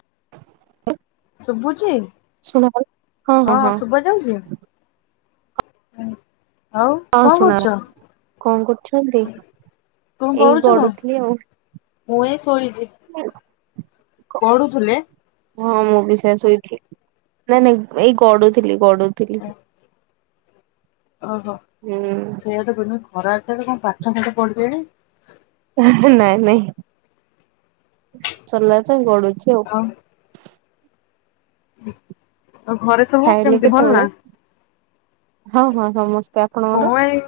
[inaudible] ଶୁଭୁଛି ହଁ ଶୁଭା ଯାଉଛି। ହୁଁ। ହଁ ଶୁଣା ଲା କଣ କରୁଛନ୍ତି କଣ ଏଇ କରୁଛ କଣ? ଗଡୁଥିଲି ଆଉ। ମୁଁ ଏଇ ଶୋଇଛି [inaudible] ପଢୁଥିଲେ। ହଁ ମୁଁ ବି ସେ ଶୋଇଥିଲି ନାଇଁ ନାଇଁ ଏଇ ଗଡୁଥିଲି। ପଢୁଥିଲି। ଓହୋ ହୁଁ। ସେଇଦ ପଣୁ ଖରାଠରେ କଣ ପାଠ ଫାଠ ପଢିଲେଣି। ନାଇଁ ନାଇଁ [inaudible] ସିଲା ତ ଗଡୁଛି। ଛିଓ ହୁ। ଆଉ ଘରେ ସବୁ ଖାଇଲେ କେମିତି ଭଲ ନା। କେତେବେଳେ? ହଁ ହଁ ସମସ୍ତେ ଆପଣଙ୍କର। ହଁ ଏଇ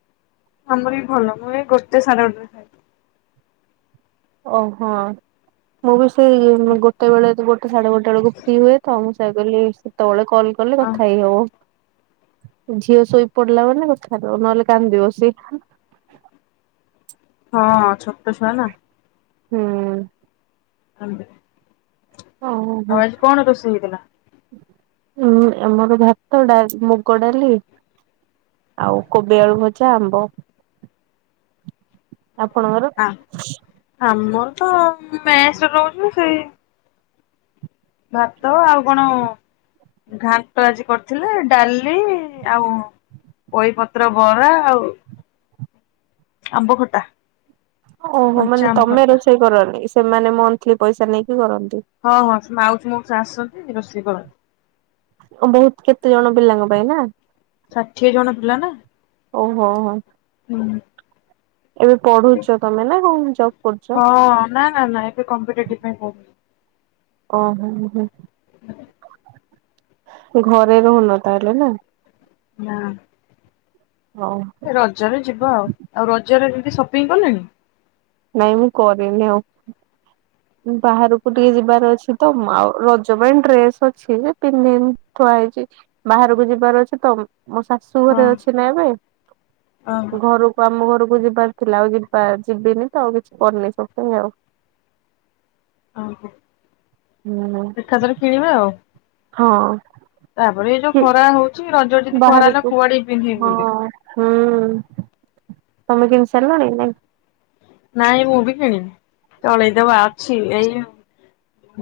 [inaudible] ଆମର ବି ଭଲ ମୁଁ ଏଇ ଗୋଟେ ସାଢେ ଗୋଟେ ରେ ଖାଏ। ଓହୋ ମୁଁ ବି ସେଇ ଗୋଟେ ବେଳେ ଗୋଟେ ସାଢେ ଗୋଟେ ବେଳକୁ ଫ୍ରି ହୁଏ ତ। କଲି ସେ ତଳେ କଲ୍ କଲେ ଅ କଥା ହେଇ ହବ। ଝିଅ ଶୋଇ ପଡିଲା ମାନେ କଥାବ ନହେଲେ କାନ୍ଦିବ ସିଏ। [inaudible] ହଁ ଛୋଟଛୁଆ ନାଁ। ହୁଁ। ହନ୍ତ ଓହୋ ଆଉ ଆଜି କଣ ରୋଷେଇ ହେଇଥିଲା। ହୁଁ ଆମର ଭାତ ଡା ମୁଗ ଡାଲି [inaudible] ଆଉ କୋବି ଆଳୁ ଭଜା ଆମ୍ବ। [inaudible] ଆପଣଙ୍କର? ହଁ ମେଶ୍ ରୁ ରହୁଛୁ ସେଇ ଭାତ ଆଉ କଣ [inaudible] ଘାଣ୍ଟ ଆଜି କରିଥିଲେ। ଡାଲି ଆଉ ପୋଇପତ୍ର ବରା ଆଉ ଆମ୍ବ ଖଟା। [inaudible] ଓହୋ କଞ୍ଚା ମାନେ ଆମ୍ବ ତମେ ଖଟା। ରୋଷେଇ କରନି। ସେମାନେ ମନ୍ଥଲି ପଇସା ନେଇକି କରନ୍ତି। ହଁ ହଁ ଉଛି ମାଉସୀ ମଉସା ଆସଛନ୍ତି ରୋଷେଇ କରନ୍ତି। ବହୁତ କେତେ ଜଣ ପିଲାଙ୍କ ପାଇଁ ନା। ଷାଠିଏ ଜଣ ପିଲା ନା ଓହୋ ହୋ [inaudible] ହୁଁ। ଏବେ ପଢୁଛ ତମେ ନା ରୁ ଜବ୍ କରୁଛ। ହଁ ନା ନା ନା ଏବେ କମ୍ପିଟେଟିପି ପାଇଁ ପଢୁଛି। ଓ ହୋ ହୁଁ। ଘରେ ରହୁନ ତାହାଲେ ନା। ନାଁ। ହଉ ରଜରେ ଯିବା ଆଉ। ଆଉ ରଜରେ ଯ ଟତେ ସପିଙ୍ଗ କଲେଣି। ନାଇଁ ମୁଁ କରିନି ଆଉ ବାହାରକୁ ଟିକେ ଯିବାର ଅଛି ତ। ଆଉ ରଜ ପାଇଁ ଡ୍ରେସ୍ ଅଛି। ଯେ ପିନ୍ଧିନି ଥୁଆ ହେଇଛି। ବାହାରକୁ ଯିବାର ଅଛି ତ। ମୋ ଶାଶୁ ହଁ ଘରେ ଅଛି ନା ଏବେ। ଓହୋ ଘରକୁ ଆମ ଘରକୁ ଯିବାର ଥିଲା ଆଉ ଯ ଯିବିନି। ଆଉ କିଛି କରିନି ସବଥିଙ୍ଗ ଆଉ। ଆଁ ହାଁ ହୁଁ ଏକାଥରେ କିଣିବେ ଆଉ। ହଁ। ତାପରେ ଏ ଯୋଉ କି ଖରା ହଉଛି ରଜ ଯଦି ଖରା ହେଲା ବାହାରକୁ କୁଆଡେ ପିନ୍ଧିକି ହଁ ବୁଲିବୁ। ହୁଁ ତମେ କିଣି ସାରିଲାଣି ନା ନାଇଁ ମୁଁ ବି କିଣିନି ତଳେଇଦବା ଅଛି ଏଇ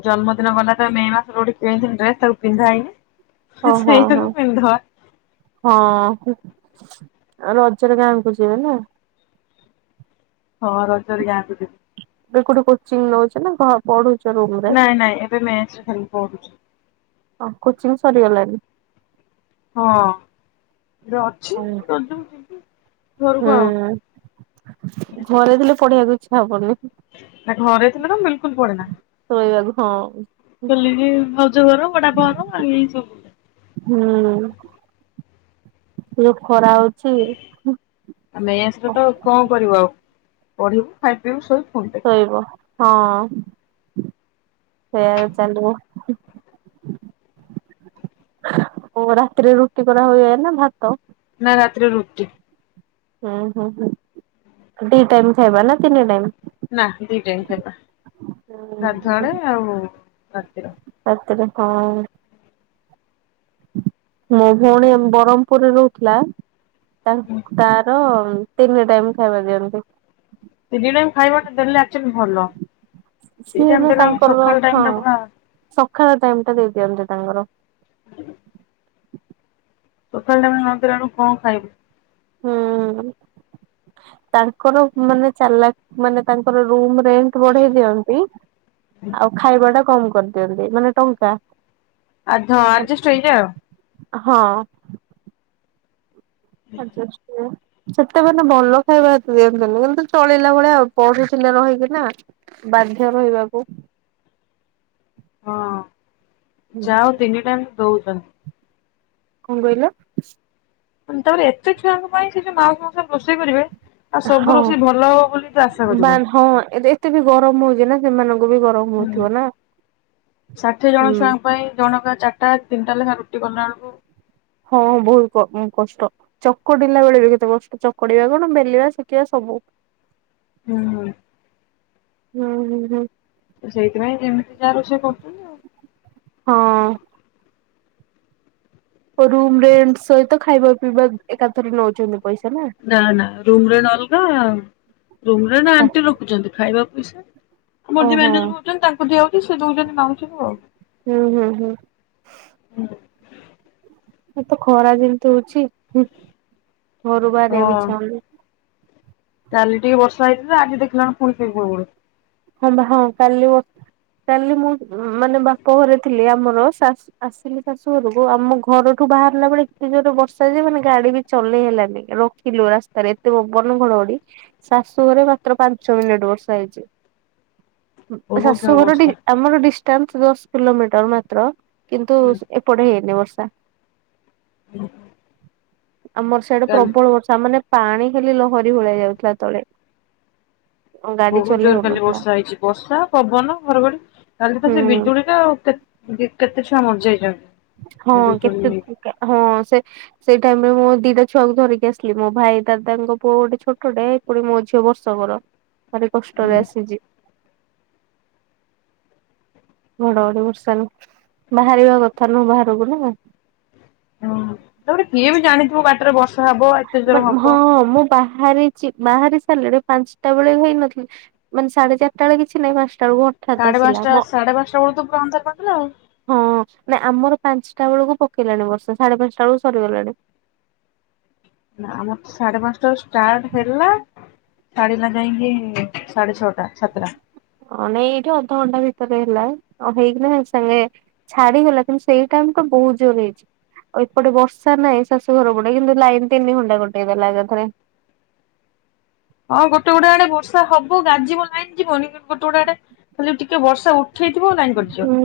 ଜନ୍ମଦିନ ଗଲା ତ ମେ ମାସରୁ ଗୋଠ କିଣିଥିଲି ଡ୍ରେସ ତାକୁୁ ପିନ୍ଧା ହେଇନି। ଓ ହଁ ହଁ ସେଇଟାକୁ ପିନ୍ଧିଦବା ହଁ। ଆଉ ରଜରେ ଗାଁ କୁ ଯିବେ ନା। ହଁ ରଜରେ ଗାଁ କୁ ଯିବି। ଏ କୋଠେ କୋଚିଂ ନଉଛ ନା ପଢୁ ନାଇଁ ନାଇଁ ଏବେ ମେସି ଖାଲି ପୁଢୁଛି। ହଁ କୋଚିଂ ସରିଗଲାଣିି। ହଁ ଅଛି। ଘରକୁ ହୁଁ ଆଉ ଘରେଥିଲେ ପଢିବାକୁ ଇଚ୍ଛା ହବନି। ନା ଘରେ ଥିଲେ ତ ବିଲକୁଲ ପଡେ ନା। ଶୋଇବାକୁ ହଁ। କଲି ଜ ଘର ବଡା ବାର ଆଉ ଏ ସବୁ ପ ଖରା ହଉଛି। ଆମେସଟା ତ କଣ କରିବୁ ଆଉ। ପଢିବୁ ଖାଇ ପିଇବୁ ସ ଶୋଇବ। ହଁ ସେୟା ଚାଲ ଓ [inaudible] ରାତିରେ ରୁଟି କରା ହୁଏ ନା ଭାତ। ନା ରାତିରରେ ରୁଟି। ହୁଁ ହଁ ହୁଁ ଦି ଟାଇମ ଖାଇବା ନା ତିନି ଟାଇମ୍। ନା ଦିଇ ଟାଇମ ଖାଇବା ହୁଁ ହୁଁ ଗାଧୁଆ ବେଳେ ଆଉ ରାତିରେ। ଅ ମୋ ଭଉଣୀ ବ୍ରହ୍ମପୁରରେ ରହୁଥିଲା। ତାଙ୍କ ତାର ହ ତିନି ଟାଇମ୍ ଖାଇବା ଦିଅନ୍ତି। ତିନି ଟାଇମ ଖାଇବା ଟେ ଦେଲେ ଏକାଚୁଲି ଭଲ। ଦି ସିଏ ଟାଇମ୍ ନା ଦେଲେ ଆମକୁ ତାଙ୍କର ସକାଳ ଟାଇମ୍ ହଁ। ଟା ପୁରା ଖରା ଟାଇମ ଟା ଦେଇ ଦିଅନ୍ତି ତାଙ୍କର। [inaudible] ସଖାଳେ ଆମେ ନନ୍ତି ଆଣୁ କଣ ଖାଇବୁ। ହୁଁ ତାଙ୍କର ମାନେ ଚାଲା ମାନେ ତାଙ୍କର ରୁମ ବଢେଇ ଦିଅନ୍ତି ଆଉ ଖାଇବାଟା କମ କରିଦିଅନ୍ତି ମାନେ ଟଙ୍କା। ଆ ହଁ ଆଜେଷ୍ଟ ଏଇଟା। ହଁ। ଆଜଷ୍ଟ ସେତେ ମାନେ ଭଲ ଖାଇବା ହେତେ ଦିଅନ୍ତିନି। କିନ୍ତୁ ଚଳିଲା ଭଳିଆ ଆଉ ପଢିଥିଲେ ରହିକି ନା ବାଧ୍ୟ ରହିବାକୁ। ହଁ। ଯାଅ ତିନି ଟାଇମ୍ ଦଉଛନ୍ତି। କଣ କହିଲେ। ତାପରେ ଏତେ ଛୁଆଙ୍କ ପାଇଁ ସେ ଯୋଉ ମାଉ ସମସରେ ରୋଷେଇ କରିବେ। ଆଉ ସବୁ ହଁ ରୋଷେଇ ଭଲ ହବ ବୋଲି ତ ଆଶା ବା କରିବନି। ହଁ ଏତେ ବି ଗରମ ହଉଛି ନା। ସେମାନଙ୍କୁ। ବି ଗରମ ହୁଁ ହଉଥିବ ନା ଷାଠିଏ ହୁଁ ଜଣ ଛୁଆଙ୍କ ପାଇଁ ଜଣକା ଚାରିଟା ତିନିଟା ଲେଖା ରୁଟି କଲା ବେଳକୁ ହଁ ବହୁତ କଷ୍ଟ ଚକଡିଲା ବେଳେ ବି କେତେ କଷ୍ଟ ଚକଡିବା କଣ ବେଲିବା ଶେଖିବା ସବୁ। ହୁଁ। ହୁଁ ହୁଁ ହୁଁ। ତ ସେଇଥିପାଇଁ ଯେମିତି ଯାହା ରୋଷଇ କରୁଛନ୍ତି ଆଉ। ହଁ। ରୁମ୍ ରେ ସହିତ ଖାଇବା ପିଇବା ଏକାଥରେ ନଉଛନ୍ତି। ନା ନା ରୁମ୍ ରେ ନ ଅଲଗା ରୁମ୍ ରେ ନା ଆଣ୍ଟି ରଖୁଛନ୍ତି। ଖାଇବା ପଇସା ଆମର ଯେ ଓହୋ ମ୍ୟାନେଜର ହୋଉଛନ୍ତି ତାଙ୍କୁ ଦିଅ। ସେ ଦୋଉଛନ୍ତି ମାଗୁଛନ୍ତିି ଆଉ। ହୁଁ ହୁଁ ହୁଁ। ଏ ତ ଖରା ଜିନିତି ହଉଛିଁ। ଘରୁ ବାହାରିବାକୁ ହଁ ଇଚ୍ଛା ହୋଉନି। କାଲି ଟିକେ ବର୍ଷା ହେଇଥିଲା। ଆଜି ଦେଖିଲାଣି ପୁରୀ ଫିରି ଫୁରୁ। ହଁ ବା ହଁ କାଲି କାଲି ମୁଁ ମାନେ ବାପ ଘରେ ଥିଲି। ଆମର ଆସିଲି ଶାଶୁଘରକୁ ଆମ ଘରଠୁ ବାହାରିଲା ବେଳେ ଏତେ ଜୋରରେ ବର୍ଷା ଯେ ମାନେ ଗାଡି ବି ଚଲେଇ ହେଲାନି। ରଖିଲୁ ରାସ୍ତାରେ ଏତେ ପବନ ଘଡଘଡି ଶାଶୁଘରେ ମାତ୍ର ପାଞ୍ଚ ମିନିଟ ବର୍ଷା ହେଇଛି। ବହୁତ ଜୋର ଶାଶୁଘରଟି ବର୍ଷା ଆମର ଡି ଦଶ କିଲୋମିଟର ମାତ୍ର। କିନ୍ତୁ ଏପଟେ ହେଇନି ବର୍ଷ। ସାତ। ହୁଁ ହୁଁ। ଆମର ସ୍ୟାଡେ ପ୍ରବଳ ବର୍ଷା। ମାନେ ପାଣି ଖାଲି ଲହରୀ ଭଳି ଯାଉଥିଲା ତଳେ। ଗାଡି ବହୁତ ଚଲେଇ ଜୋର ହଉ କାଲି ବର୍ଷା ହେଇଛି। ବର୍ଷା ପବନ ଘରଘରି କାଲି ତ ସେ ହୁଁ। ବିଜୁଳି ଟା କେତେ ଛୁଆ ମରି ଯାଇଛନ୍ତି। ହଁ କେତେ ଟ ହଁ ସେ ସେ ଟାଇମରେ ମୁଁ ଦିଟା ଛୁଆକୁ ଧରିକ ଆସିଲି ମୋ ଭାଇ ଦାଦାଙ୍କ ପୁଅ ଗୋଟେ ଛୋଟେ ଏ କୋଟ ମୋ ଝଅ ବର୍ଷକର ଭାରି କଷ୍ଟରେ ଆସିଛି ଘଡଘଡି ବର୍ଷା ନ ବାହାରିବା କଥା ନୁହଁ ବାହାରକୁ ନା। ହୁଁ ତାପରେ କିଏ ବି ଜାଣିଥିବ ବାଟରେ ବର୍ଷ। ହବ ଆତେଜନ ମାନେ ହଁ ହବ ମୁଁ ବାହାରିଛି ବାହାରି ସାରିଲାେ ପାଞ୍ଚଟା ବେଳେ ହେଇନଥିଲେ ମାନେ ସାଢେ ଚାରିଟା ବେଳେ କିଛି ନାହିଁ ପାଞ୍ଚ ସାଢେ ପାଞ୍ଚଟା ସାଢେ ପାଞ୍ଚଟା ବେଳ ତ ପୁରାନ୍ତା ପାଖରେ ଆଉ ହଁ ନା ଆମର ପାଞ୍ଚଟା ବେଳକୁ ପକେଇଲାଣି ବର୍ଷା ସାଢେ ପାଞ୍ଚଟା ବେଳକୁ ସରିଗଲାଣି। ନା ଆମର ସାଢେ ପାଞ୍ଚଟା। ଷ୍ଟାର୍ଟ ହେଲା ସାଡ଼ିୀ ଲଗାଇଙ୍ଗି ସାଢ଼େ ଛୋଟା ସତା ହଁ ନାଇଁ ଏଇଠି ଅଧଘଣ୍ଟା ଭିତରେ ହେଲା ଆଉ ହେଇକିନା ସାଙ୍ଗେ ଛାଡିଗଲା କିନ୍ତୁ ସେଇ ଟାଇମ ତ ବହୁତ ଜୋର ହେଇଛି ଆଉ ଏପଟେ ବର୍ଷା ନାହିଁ ଶାଶୁ ଘର ପଟେ କିନ୍ତୁ ଲାଇନ ତିନି ଘଣ୍ଟା କଟେଇ ଦେଲା ଏକାଥରେ ହଁ ଗୋଟେ ଗୁଡା ଆଡେ ବର୍ଷା ହବ ଗାଜିବ ଲାଇନ୍ ଯିବନି ଗୋଟେ ଗୁଡା ଆଡେ ଖାଲି ଟିକେ ବର୍ଷା ଉଠ ହୁଁ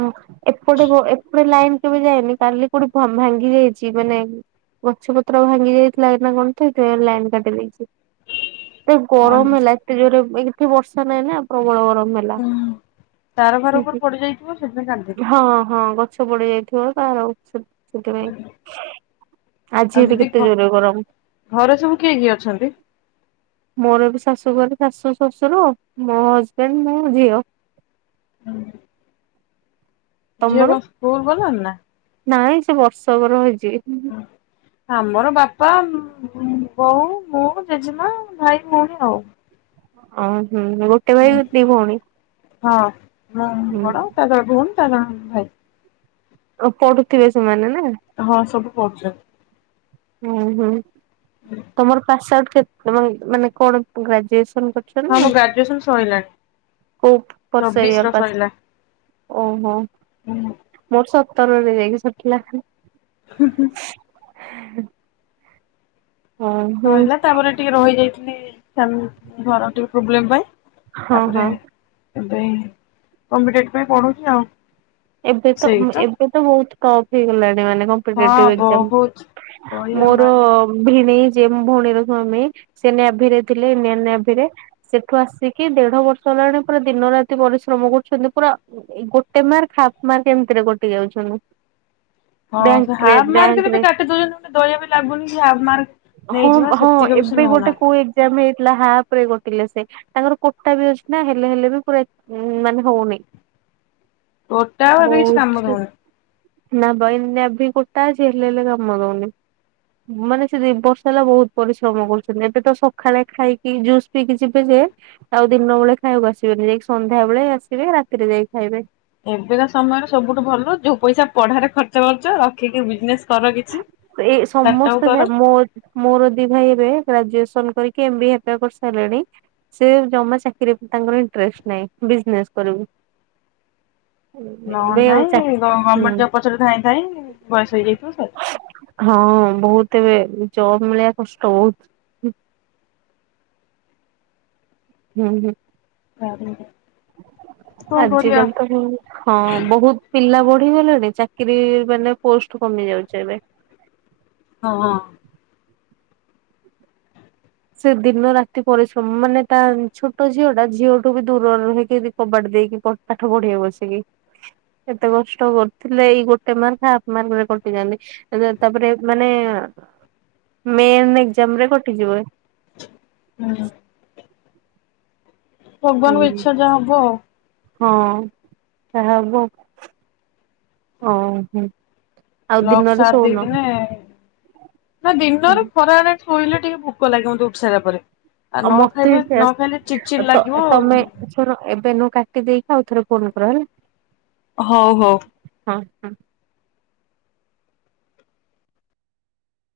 ହଁ ଏପଟେ ଏପଟେ ଲାଇନ୍ କେବେ ଯାଇଏନି କାଲି କୋଉଠି ଭାଙ୍ଗି ଯାଇଛି ମାନେ ଗଛ ପତ୍ର ଭାଙ୍ଗି ଯାଇଥିଲା ନା କଣଇଥି ଲାଇନ୍ କାଟି ଦେଇେଇଛି। ତ ଗରମ ହୁଁ ହେ ଲାଗତେ ଜୋରେ ଏ ଏଠେ ବର୍ଷା ନାଁ ନା ପ୍ରବଳ ଗରମ ମେଲା ତାର ଘାର ଉପରେ ପଡି ଯାଇଥିବ ସେଥିପାଇଁ କାନ୍ଦଦେଇିବଥିଲେ ହଁ ହଁ ଗଛ ପଡି ଯାଇଥିବ ତାର ସେଥିପାଇଁ ଆଜି ଆଉ ଏଟ ଦିଦି ଘ କେତେ ଜୋରେ ଗରମ ଘରେ ସବୁ କିଏ କିଏ ଅଛନ୍ତି? ମୋର ବି ଶାଶୁ ଘରେ ଶାଶୁ ଶ୍ୱଶୁର ମୋ ହଜବେଣ୍ଡ ମୁଁ ଝିଅ ହୁ। ତମର ଯିଣ ସ୍କୁଲ ବନ ନା ନାଇଁ ସେ ବର୍ଷ ବର ହେଇଛି ସେ ଆମର ବାପା ବୋଉ ମୁୋ ଜେଜେମା ଭାଇ ଭଉଣୀ ଆଉ ହଁ। ହୁଁ ଗୋଟେ ଭାଇ ଦି ଭଉଣୀ। ହଁ। ହଁ ବଣ ହୁଁ ତାଙ୍କର ଭୁଣ କ ଭାଇ ପଡୁଥିବେ ସେମାନେ ନା ହଁ ସବୁ। [unintelligible] ହୁଁ ହୁଁ। ତମର ପାସ୍ ଆଉଟ୍ ମାନେ କଣ ଗ୍ରାଜୁଏସ ହଁ ମୋ ଗ୍ରାଜୁଏସନ ସଇଲାଣି କୋଉ ବର୍ଷ ଇୟର ଚବିଶ ର ପାସ୍ ସଇଲା । ଓହୋ। ହୁଁ। ମୋର ସତରରେ ଯାଇକି ସରିଥିଲା । ହୁଁ ହୁଁ। ହୁଁ। ହଁ ସଇଲା ତାପରେ ଟିକେ ରହିଯାଇଥି ଲି ଫ୍ୟାମି ଘର ଟିକେ ପ୍ରୋବ୍ଲେମ୍ ପାଇଁ ହଁ ତାପରେ ହଁ। ଏବେ କମ୍ପିଟେଟିଭ ପାଇଁ ପଢୁଛି ଆଭି ଉ। ଏବେ ତ ଏବେ ତ ବହୁତ ଟଫ୍ ହେଇଗଲାଣି । ମାନେ ହଁ କମ୍ପିଟେଟିଭ ଏକ୍ଜାମ୍ ବହୁତ କହିବାକୁ ମୋର ନାହିଁ। ଭିଣେଇ ଯେ ଭଉଣୀର ସ୍ୱାମୀ ସେ ନ୍ୟାଭି ରେ ଥିଲେ ଇଣ୍ଡିଆନ ନ୍ୟାଭି ରେ ସେଠୁ ଆସିକି ଦେଢ ବର୍ଷ ହେଲାଣି ପୁରା ଦିନ ରାତି ପରିଶ୍ରମ କରୁଛନ୍ତି ପୁରା ଗୋଟେ ମାର୍କ ହାଫ ମାର୍କ ଏମିତିରେ କଟି ଯାଉଛନ୍ତି। ହଁ ସେ ବ୍ୟାଙ୍କରେ ହାଫ୍ ମାର୍କରେ ବି ବ୍ୟାଙ୍କରେ କାଟି ଦଉଛନ୍ତି ଗୋଟେ ଦୟା ବି ଲାଗୁନି କି ହାଫ୍ ମାର୍କ ହଁ ନେଇଯିବା ସେତିକ ବି ସେ ନଉନାହାଁନ୍ତି ହାଫ୍ ରେ କଟିଲେ ସେ ତାଙ୍କର କୋଟା ବି ଅଛି ନା ହେଲେ ହେଲେ ବି ପୁରା ମାନେ ହଉନି । କୋଟା ଆଉ ଏବେ କିଛି କାମ ଦଉନି। ନା ଭାଇନ ବି କୋଟା ଯେ ହେଲେ ହେଲେ କାମ ଦଉନି ମାନେ ସେ ବର୍ଷ ହେଲା ବହୁତ ପରିଶ୍ରମ କରୁଛନ୍ତି ଏବେ ତ ସକାଳେ ଖାଇକି ଜୁସ୍ ପିଇକି ଯିବେ ଯେ ଆଉ ଦିନ ବେଳେ ଖାଇବାକୁ ଆସିବେନି ଯାଇକି ସନ୍ଧ୍ୟାବେଳେ ଆସିବେ ରାତିରେ ଯାଇକି ଖାଇବେ। ଏବେକା ସମୟରେ ସବୁଠୁ ଭଲ ଯୋଉ ପଇସା ପଢାରେ ଖର୍ଚ୍ଚ କରୁଚ ରଖିକି ବିଜନେସ କର କିଛି ଏଇ ଷ୍ଟାର୍ଟ ଅପ ସମସ୍ତେ କର ମୋ ମୋର ଦି ଭାଇ ଏବେ ଗ୍ରାଜୁଏସନ୍ ଏସନ୍ କରିକି ଏମ୍ ବି ଏ ହେରିକା କରିସାରିଲେଣି ସେ ଜମା ଚାକିରୀ ଉପରେ ତାଙ୍କର ଇଣ୍ଟ୍ରେଷ୍ଟ ନାହିଁ ବିଜନେସ କରିବୁ। ଏବେ ଆଉ ନହେଲେ ଚା ନାଇଁ ଗମେଣ୍ଟ ହୁଁ ଜବ ପଛରେ ଧାଇଁ ଧାଇଁ ବୟସ ହେଇଯାଇଥିବ ସରିଲା। ହଁ ବହୁତ ଏବେ ଜବ ମିଳିବା କଷ୍ଟ ବହୁତ। ହୁଁ ହୁଁ। [unintelligible] କଣ କରିବା ଆଜିିକାଲି ତ ହଁ ବହୁତ ପିଲା ବ ଢି ଗଲେଣି ଚାକିରୀ ମାନେ ପୋଷ୍ଟ କମି ଯାଉଛି ଏବେ ହଁ ହଁ। ସେ ଦିନ ରାତି ପରିଶ୍ରମ ମାନେ ତା ଛୋଟ ଝିଅ ଟା ଝିଅଠୁ ବି ଦୂରରେ ରହିକି ବି କବାଟ ଦେଇକି ପାଠ ପଢିବ ବସିକି ଏତେ କଷ୍ଟ କରୁଥିଲେ ଏଇ ଗୋଟେ ମାର୍କ ହାଫ୍ ମାର୍କରେ କଟିଯାଆନ୍ତି ତାପରେ ମାନେ ମେନ୍ ଏକଜାମ ରେ କଟିଯିବ। ହୁଁ। ଭଗବାନଙ୍କ ହୁଁ। ଇଚ୍ଛା ଯାହା ହବ ଆଉ। ହଁ ଯାହା ହବ ଆଉ ହଉ ହଉ। ଲକ୍ ସ ଦେଇଦିନ ନା ଦିନରେ ଖରା ଆଣେ ଶୋଇଲେ ଟିକେ ଭୋକ ଲାଗେ ମତେ ଉଠିସାରିଲା ପରେ। ଆଉ ନ ମତେ ଖାଇବେ ବି ନ ଖାଇଲେ ଚିଡ୍ ଚିଡ୍ ସେ ଲାଗିବ ଆଉ। ତମେ ଶଣ ଏବେ ନୁ କାଟି ଦେଇକି। ଆଉଥରେ ଫୋନ କର ହେଲା। ହଉ ହଉ। ହଁ ହଁ।